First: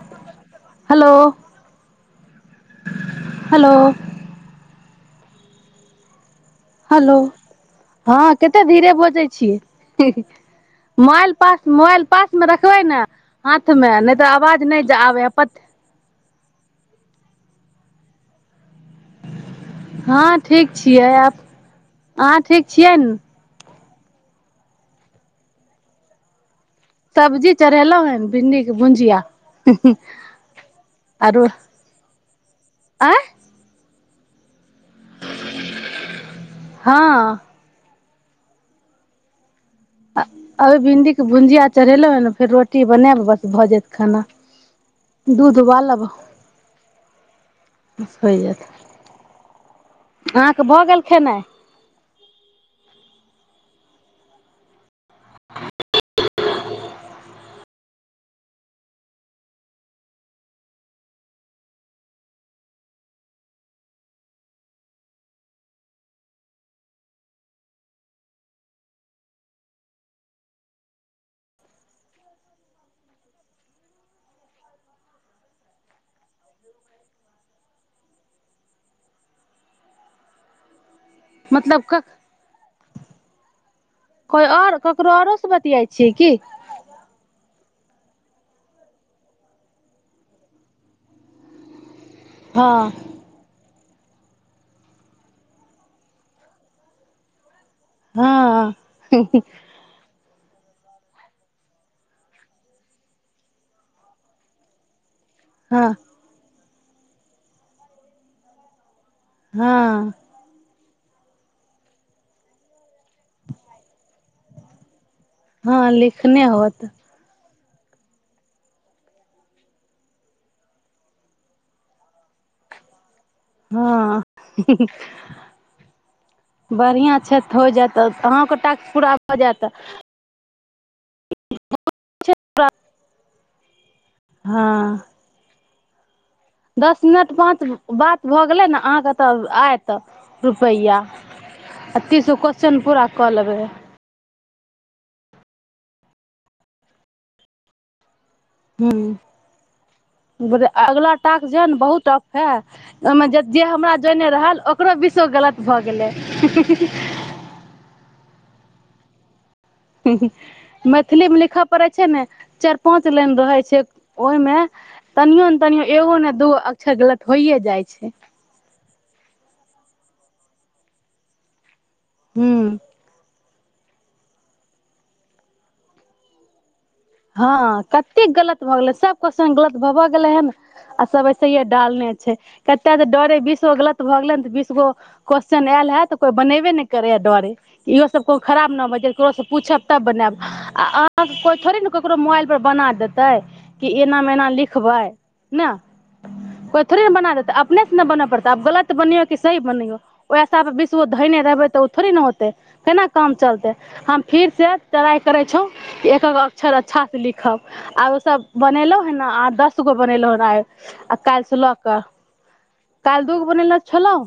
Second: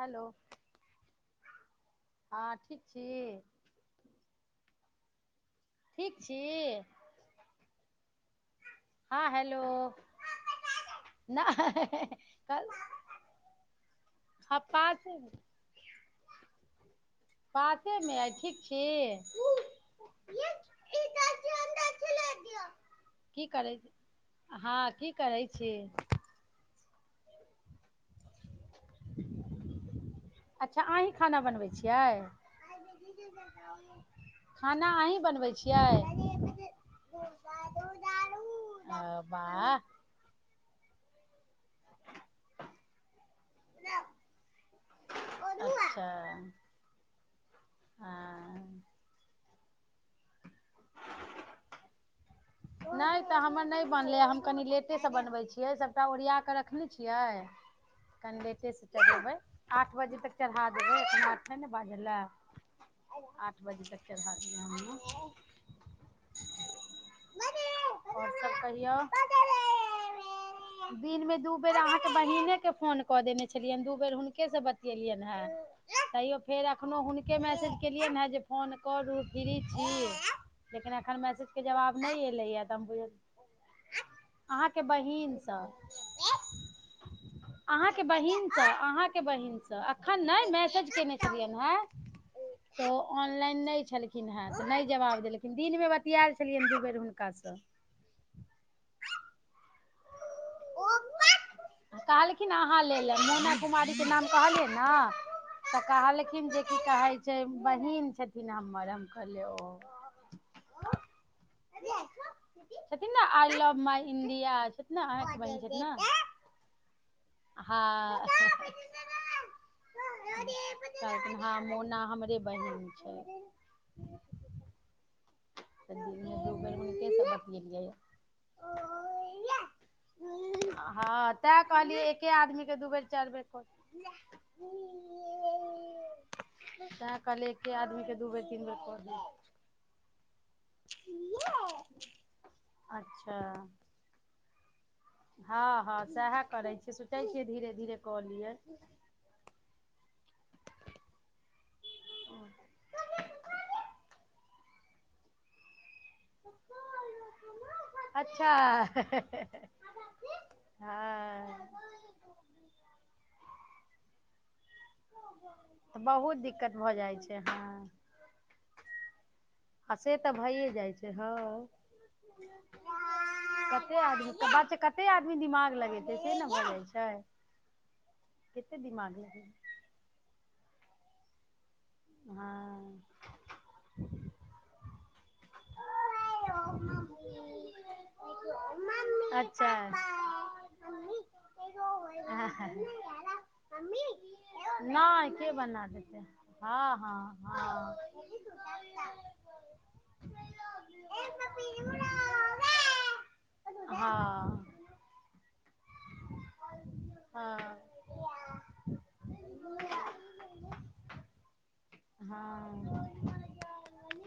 hello hello हँ ठीक छी हेलो ठीक छी हलो हँ केते धीरे हँ बजैत हेलो छीयै मोल नहि मोबाइल पासमे कल रखबै ने हाथमे नहि तऽ हँ आवाज नहि पासे आबै ह प बातेमे आइ ठीक छी हँ ठीक छियै आब अहाँ ठीक छियै न की करै हँ की करै छी सब्जी चढेलौ हन भिंडी भूंजिया अच्छा अहीं खाना आरो बनबै छियै आ खाना अहीं बनबै छियै हँ आ बाह अभी भिंडी के भुंजीया चढ़ेलहुँ ह ने फेर रोटी बनायब बस भऽ जायत खाना दूध उबालब अच्छा होइ जायत हँ अहाँके भऽ गेल खेनाय नहि तऽ हमर नहि बनलै हम कनि लेटेसँ बनबै छियै सभटा ओरिया कऽ रखने छियै कनि लेटेसँ चढ़ेबै आठ बजे तक चढ़ा देबै ओतना अच् छै ने बाजलए आठ बजे तक चढ़ा देबै हम आओर सब कहियौ दिनमे दू बेर अहाँके बहिनेके फोन कऽ देन छलियैनि दू बेर हुनके से बतियेलियन हेँ तैयो फेर एखनो हुनके मैसेज केलियनि हेँ जे फोन करू फ्री छी लेकिन हर मैसेज के मतलब जवाब क नै एलै या त कोइ आओर अहाँके ककरो बहिन आओरो स से बतियाइ छियै की अहाँ के बहिनसँ अहाँके बहिनसँ एखन नहि मैसेज केने छलियनि हें तऽ हँ ऑनलाइन नहि छलखिन हेँ नहि जवाब देलखिन मे बतियाल छलियै दू बेर हुनकासँ हँ कहलखिन अहाँ ल ल मैौना कुमारीके नाम कहलिय ने तऽ हँ कहलखिन जे की कहै छै बहीन छथिन हमर कहले ओ हँ [unintelligible] छथिन ने आई लव मई इं्डिया छथि ने अहाँके हँ लिखने होत ह हँ मोना हमरे बहिन छै [unintelligible] हँ तऽ दिनमे दू बेर हुनके बढ़िआँ से छैऽ हो बतियेलियै जायत अहके ट पूरा भ जात हँ तैं कहलियै एके आदमी के दू बेर च दु चार बेर फोन हँ दस तैं मिनट कहलियै पाँच एके आदमी के बात दू बेर भऽ तीन गेलै बेर ने कॉल अहाँके तऽ आयत रुपैआ आ तीस गो क्वेश्चन पूरा कऽ अच्छा लेबै हँ हँ सएह करै छियै सुचै छियै धीरे धीरे कलियै [inaudible] बोल अगलाा टास्क जे है ने बहुत टफ है ओहिमे जे जे हमरा जोने रहल ओकरो विषो गलत भऽ गेलै अच्छा मैथिली मे लिखय हँ पड़े छै ने चार पाँंच लाइन रहै छै से ओहिमे तनिओ ने तनिओ तऽ एगो ने बहुत दूगो दिक्कत भऽ अक्षर जाइ गलत छै होइए जाइ छै अे तऽ भइए जाइ छै हँ ह्म कते आदमी बच्च कते आदमी दिमाग लगेतै से ने भऽ जाइ छै [unintelligible] हँ कतेक गलत भऽ कते गेलै दिमाग सभके स लगेतै गलत भबऽ गेलै हन अस वैस डालने छै कते हँ त डरे बीस गो गलत भऽ गेले ने ते बीसगो क्वस््चन आयल हयत तऽ कोई बनेबे नहि करेया डरे इहो सब कोइ खराब न बज केकरो से अच्छा पुछब तब बनैब ककरो मोबाइल पर बना देते कि एना मे एना लिखबै नहि के ने बना देतै कोई हँ थोड़े ने हँ बना देते अपने हँ से ने बन पड़ते आब गलत बनो क सही बनो ओएहस बिसगो धयने रहबे ते थोड़ी ने होते केना काम चलते हम फिर हँ से ्राई करे छो एक्त अच्षर अच्छासँ लिखब आ ओसभ बनेलहुँ हँ ने आ दसगो बनेलहुँ हँ आइ आ काल्हिसँ लऽ कऽ हँ काल्हि दूगो बनेलहु छलहुँ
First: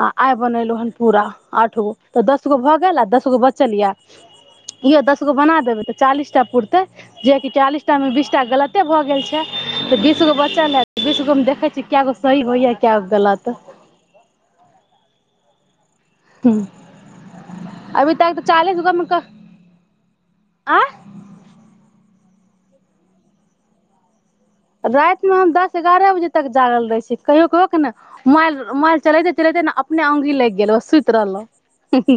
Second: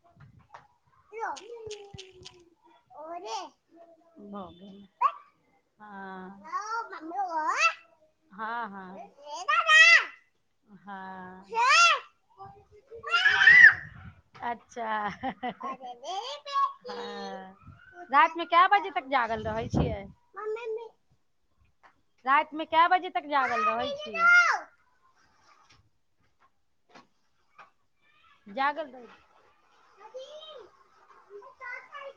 आ आइ बनेलहुँ हँ पूरा आठ गो तऽ दसगो भऽ गेल आ दसगो हँ बचल यऽ भऽ गेल यओ दसगो बना देबै तऽ चालीसटा हँ तै जेकी चालीस टामे बीस टा गलते भ हँ गेल छै तऽ बीसगो बच्चल यै हँ त बीस गो हँ मे देखै छि कैगो सही भैल आ कैगो गलत ह [inaudible] ह अभी तक तऽ राइतमे कै बजे तक जागल रहै छियै आँ राइत मे कए बजे तक जागल रहै छीयै राइत मे हम दस एगारह बजे तक जागल रहे छीयै कहियो कहिय के ने मोबाइल जागल मोबाइल रहै चलैते चलैते ने अपने ओंघी लैग गेल सुति रहलहु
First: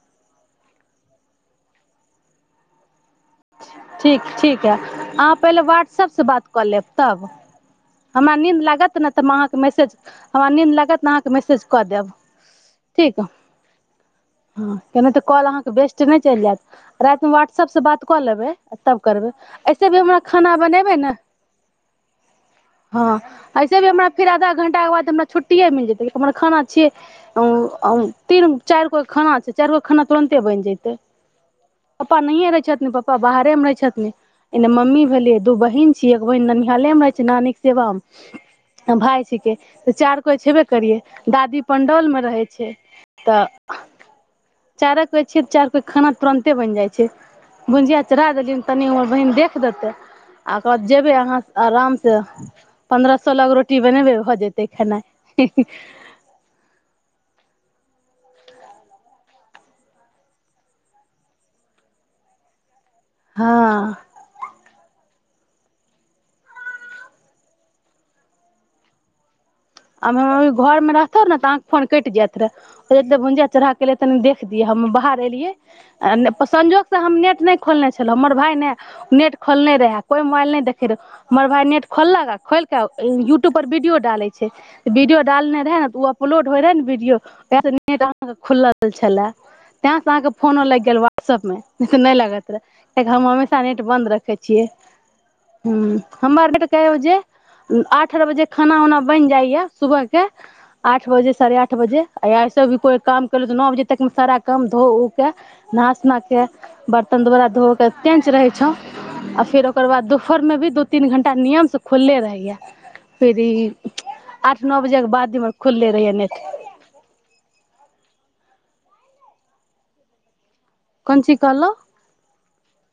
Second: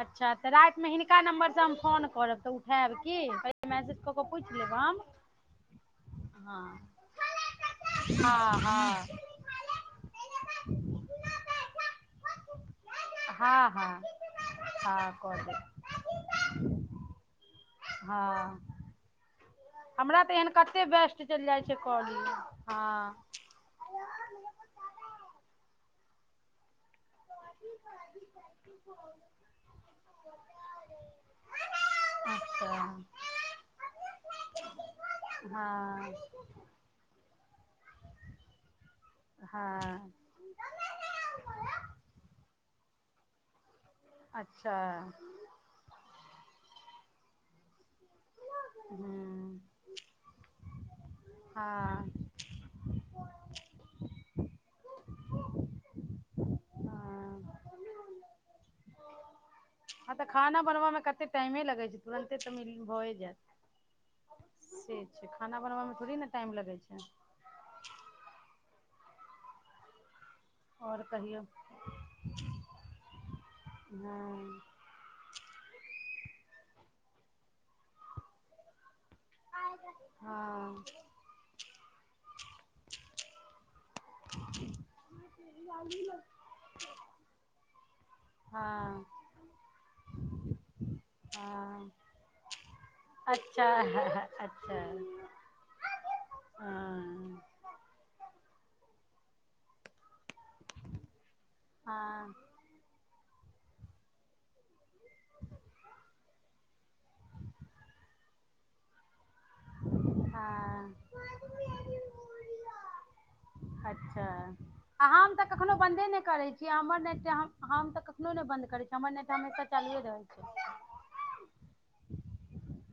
अच्छा तऽ रातिमे हिनका नम्बर से हम फोन करबऽ उठायब की मैसेज कऽ ठीक कऽ पूछि ठीक है लेब हम अहाँ पहिले व्हाट्सऐपसँ बात कऽ हँ लेब तब हमरा हँ नीन्द लागत हँ ने तऽ हम अहाँके मैसेज हमरा नीद लागत अहाँके मैसेज कऽ देब ठीक हँ हँ नहि हँ तऽ कऽ कॉल देब अहाँके बेस्ट नहि चलि जायत रातिमे वाटस कलेबै हँ तब करबै ऐसे भी हमरा तऽ एहन खाना कते बनेबै ने वयस्ट चलि जाइ छै काॅलिग हँ ऐसे भी हमरा फेर आधा घं्टा के बाद हमरा छुट्टिए मिल जेतै हमर खाना छियै उ तीन चार गो खाना छै चार गो खाना तुरंते बनि जते पापा नहिये रहे अच्छा छथिन पप्पा बाहरे मे रहे छथिन एने मम्मी भेलिये दू बहिन हँ छीये एक बहिन ननिहाले मे रहे छै नानी भाय छिके त हँ चार कोइ छेबे करिये दादी पंडौल मे रहे छै छै तऽ अच्छा चारा कोइ छै चार कोइ खाना तुरन्ते बनि जाइ छै बुजिया चढा देलियनि तनि ओर बहिन देख हूँ देतै [inaudible] जेबै अहाँ हँ आरामसँ पन्द्रह सोलह के रोटी बनेबे भ जेतै खेना हँ ह तऽ खाना बनवा मे कते टाइमे लगे छै तुरते तऽ म भए हँ जात से खाना बनबैमे थोड़े ने टाइम लगै छै मम्मी घर मे आओर रहतौ ने कहियौ तऽहाँके फोन कटि जाइत रहे भुजिया चढ़ा केेले तनि देख हँ दिय हम बाहर एलियै संजोगसँ हम नेट नहि खोलने छलहुँ हमर भाय ने नेट खोलने रहे कोई मोबाइल नहि हँ देखे रह मगर भााय नेट खोललक आ खोलिक यू युटुब पर वीडियोडाले वीडियो डालने रहै ऊ अपलोड हो रहै वीडियो तऽ हॅं आ नेट ुलल हँ छलै हँ अच्छा अच्छा हँ [unintelligible] खाना उना बनि जाइया सुबह आठ बजे साढ़े आठ बजे हँ एसे भी कोइ काम नौ बजे तक मे सारा कम धो उ के नहा सुना के बर्तन दोबारा धो के तेंच रहे छौ फेर ओकर बाद दुपहरमे भी दू हँ तीन घण्टा नियमसँ खुलले रहैया फिर ई अच्छा आठ नओ बजे के आ हम बाद तऽ इमहर कखनो खुलले बन्दे रहैया नहि नेट करै छी हमर नेट तऽ हम हम तऽ कखनो नहि बंन्द करैत छीय हमर नहि तऽ हमेशा चालि रहल छै कोन ची कहल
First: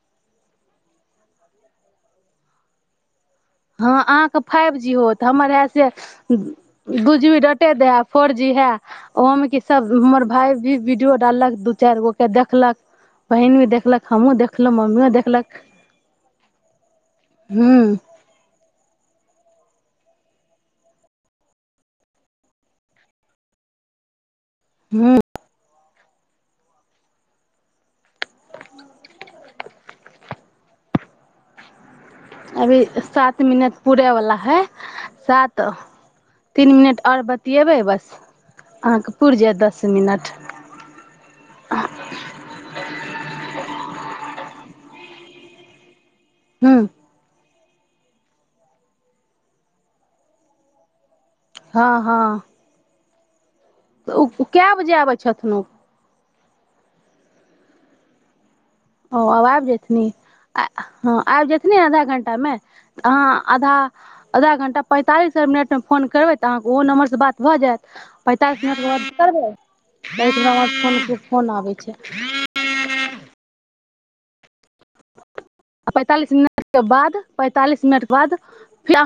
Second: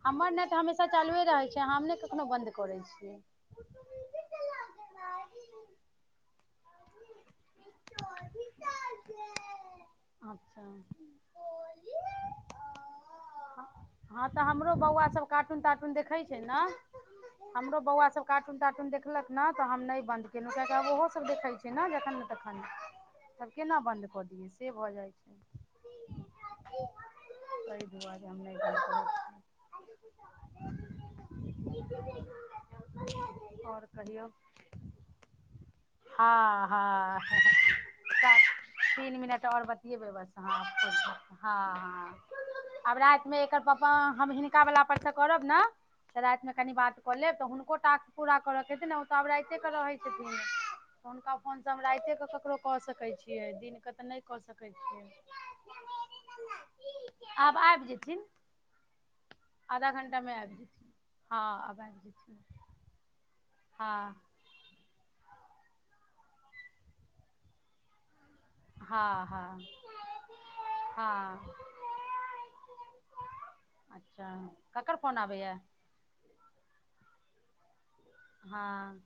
हमर ननैट तऽ हमेशा चालुए रहै छै हम नहि कखनो बन्द करै छीयै हँ अहाँके फाइव जी होत हमरी ए सॅं दु जी दे फोर जी है ओहो मे की सब हमर भाय अच्छा भी वीडियो डाललक दू चारि गो के देखलक बहिन भी देखलक हँ हमहुँ तऽ देखलहु हमरो बौआ मम्मी सब कार्टून देखलक तार्टून देखै छै ने हु हमरो बौआ सब कार्टून देखलक ने तऽ हम नहि बन्द केलहुँ कियकि आब ओहो सब देखै छीै ने जखन तखन तब केना बन्द कऽ दिय से भऽ जाइ छै हूँ ब [inaudible] ब नहि कर [unintelligible] [inaudible] अभी सात मिनट पूरे वालला है सात हँ तीन मिनट आऔर ब हँ तीन मिनट जायत आओर दस बतबै मिनट बस ह हँ हँ आब रातिमे एकर पापा हिनका वला परसँ करब ने राति मे कनि हूँ बात कऽ लेब तऽ ह कोोटााक पूरा करऽके हेन ने ओ तऽ आब राइते के रहै छथिन कोनका फोन समला हँ छै हँ ककरो कऽ सकैत छी क दिन तऽ नहि ओ कऽ सकै कए बजे छियै आबै छथुन ओ [unintelligible] आब आबि जेथिन ओ आब आबि आधा जयथिन घण्टामे आबि जेथिन हँ आबि जथिन आब आधा आबि जेथिन घंटामे अहाँ आधा हँ आधा घंटा पैंतालिस करबै तऽ आहा के ओ नम्बर बात भऽ जायत पैंतालस मिनटके बाद हँ हँ करबै द फो फोन हँ आबै छै अच्छा ककरड़ फोन आबैए आ पैंतालीस मिनट के बाद पैंतालिस मिनट ार हँ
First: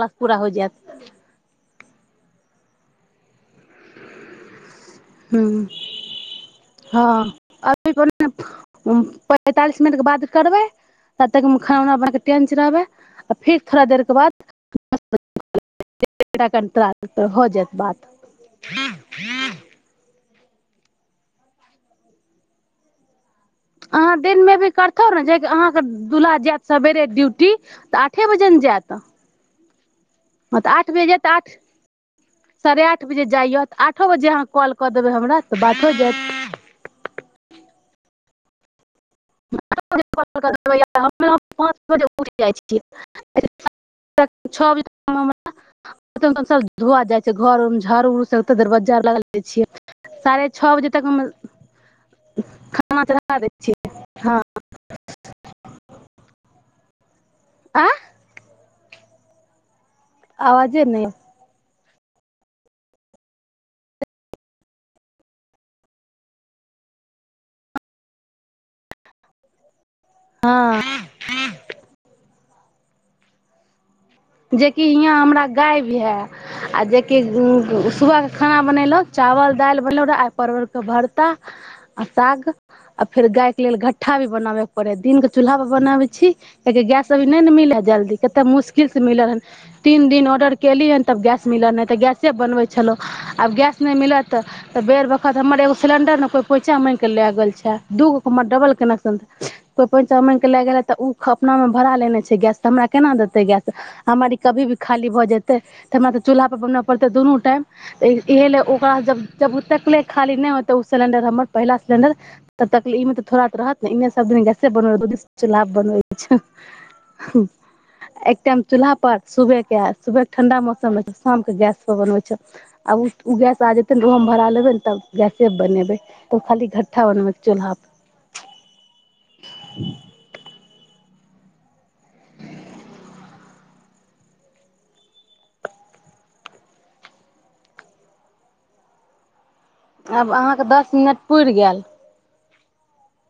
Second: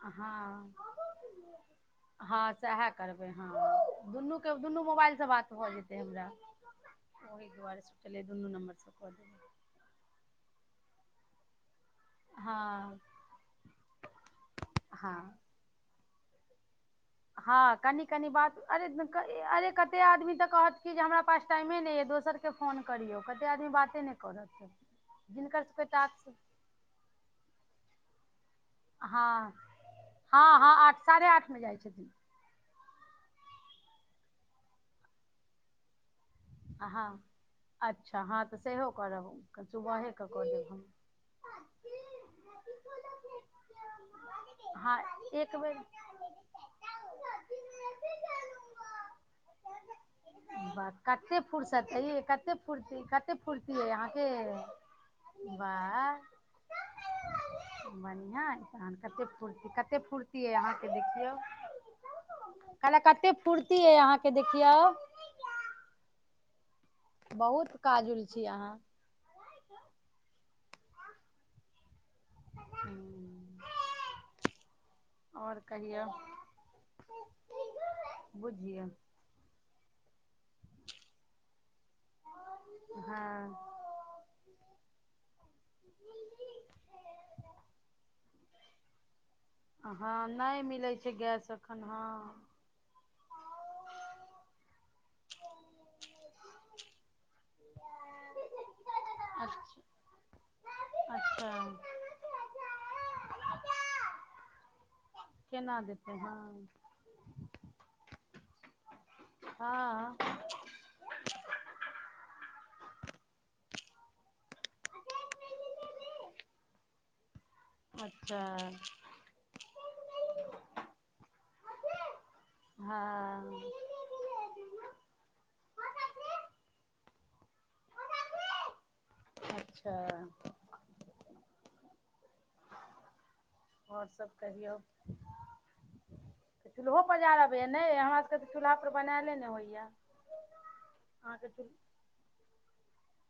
हँ हँ सएह करबै हँ दुनू के दुनू मोबाइलसँ बात हूँ भऽ जेतै हमरा हँ ओहि दुआरे अभी सुटलै दुनू नम्बरसँ कऽ दब पैंतालिस मिनटके बाद करबै तब तक खाना उना बनाके टेनच रहबै हँ आ फेर थोड़ा देरके बाद हँ कट हँ कनि कनि बात अरे अरे कते आदमी तऽ कोहत कि हमरा पास टैम नैय दोसर के फो करियौ कतेक आदमी बाते नहि अहाँ दिनमे करत भी करतौ ने जे जिनकर अहाँके सभके टास्क दुल्हा जायत सेरे ड्यूटी तऽ जात हँ हँ हँ आठ साढ़े आठ मे जाइ छथिन साढ़े आठ बजे जाइय तऽ आठो बजे अहाँ कॉल कऽ देबै हमरा तऽ बात हो जायत अहाँ अच्छा हँ सेहो हो पाँच बजे उठि जाइ छ छओ हँ एक बेर बजेक धुआ जाइ छै घर झाड़ उड़ दरवज्जा लग जाै छियै साढ़े छओ बजे तक हमर फर्सते कते फुर्ती कते दै फुर्ती छियै हँ हुँ बाह आ बढ़िआँ अहां कतेक पूर्ति कत कते फूर्ती यइ आवाजे अहाँके नहि देखियौ कहलहुँ कतेक फूर्ति अइ अहाँके देखियौ बहुत काजुलछी अहाँ हँ हुँ ह जेकि हियाँ हमरा गाय है आ जेकि सुबहके खाना बुझियै बनेलहु चावल दालि मतल ओरा परर्वर के भरता आ साग आ फेर गाय के हँ लेल घट्ठा भी बनाबे के पड़े दिननक के चूल्हा पर बनावे छी कआेि गैस अभी नहि ने मिल हय जल्दी कते मुश्किल मिलल तिन हँ दिन ओडर नहि मिलै कैलिहन छै तब गैस मिलल एखन नै त हँ गैस पर बनबै छलहूँ अब गैस नै मिलत तऽ तऽ बेर बखत हमर एगो सिलिण्डर ने कोइ पोँछा माँगिके लए गेल छै दूगो हमर डबल कनेक्शन रह अच्छा कोइ पोँछा माँगिके लए गेलै तऽ अच्छा अपनामे भराा लेने छै गैस तऽ हमरा केना देतै गैस हमर कभी भी खाली भऽ जेतै केना तऽ हमरा देतै तऽ हँ चूल्हापर बनबऽ पड़तै दुनू टाइम तऽ इएह लए ओकासँ जब जब ओ तकले हँ खाली नहि होतै ओ सिलिण्डर हमर पहिला सिलिण्डर तकली ई तऽ थोड़ा तऽ रहत ने इने सब दिन गैसे बन द चुला बनै अच्छा टाम चूल्हा पर सुबह के सुबह के ठंडा मौसम रह छै शाम के गैस प बनबइ छ आब उ गैस हँ आ जेते नेऽ ओहोमे भरा लेबे ने तब गैस बनेबे तऽ खाली घट्ठा बनब चुल्हाप अच्छा आओर सब कहियौ चूल्हो पजार' अबैया ने हमरा सबके त चूल्हा पर बनायले ने होइय आब अहाँके दस मिनट पूरि गेल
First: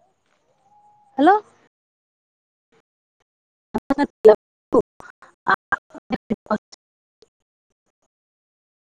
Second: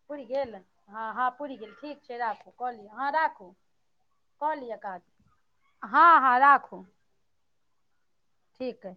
पूरिकेल हँ हँ हेलो पूरिगेल ठीक ठीक छै राखू कहलियै हँ राखू कऽ लिअ काज हँ हँ राखू ठीक है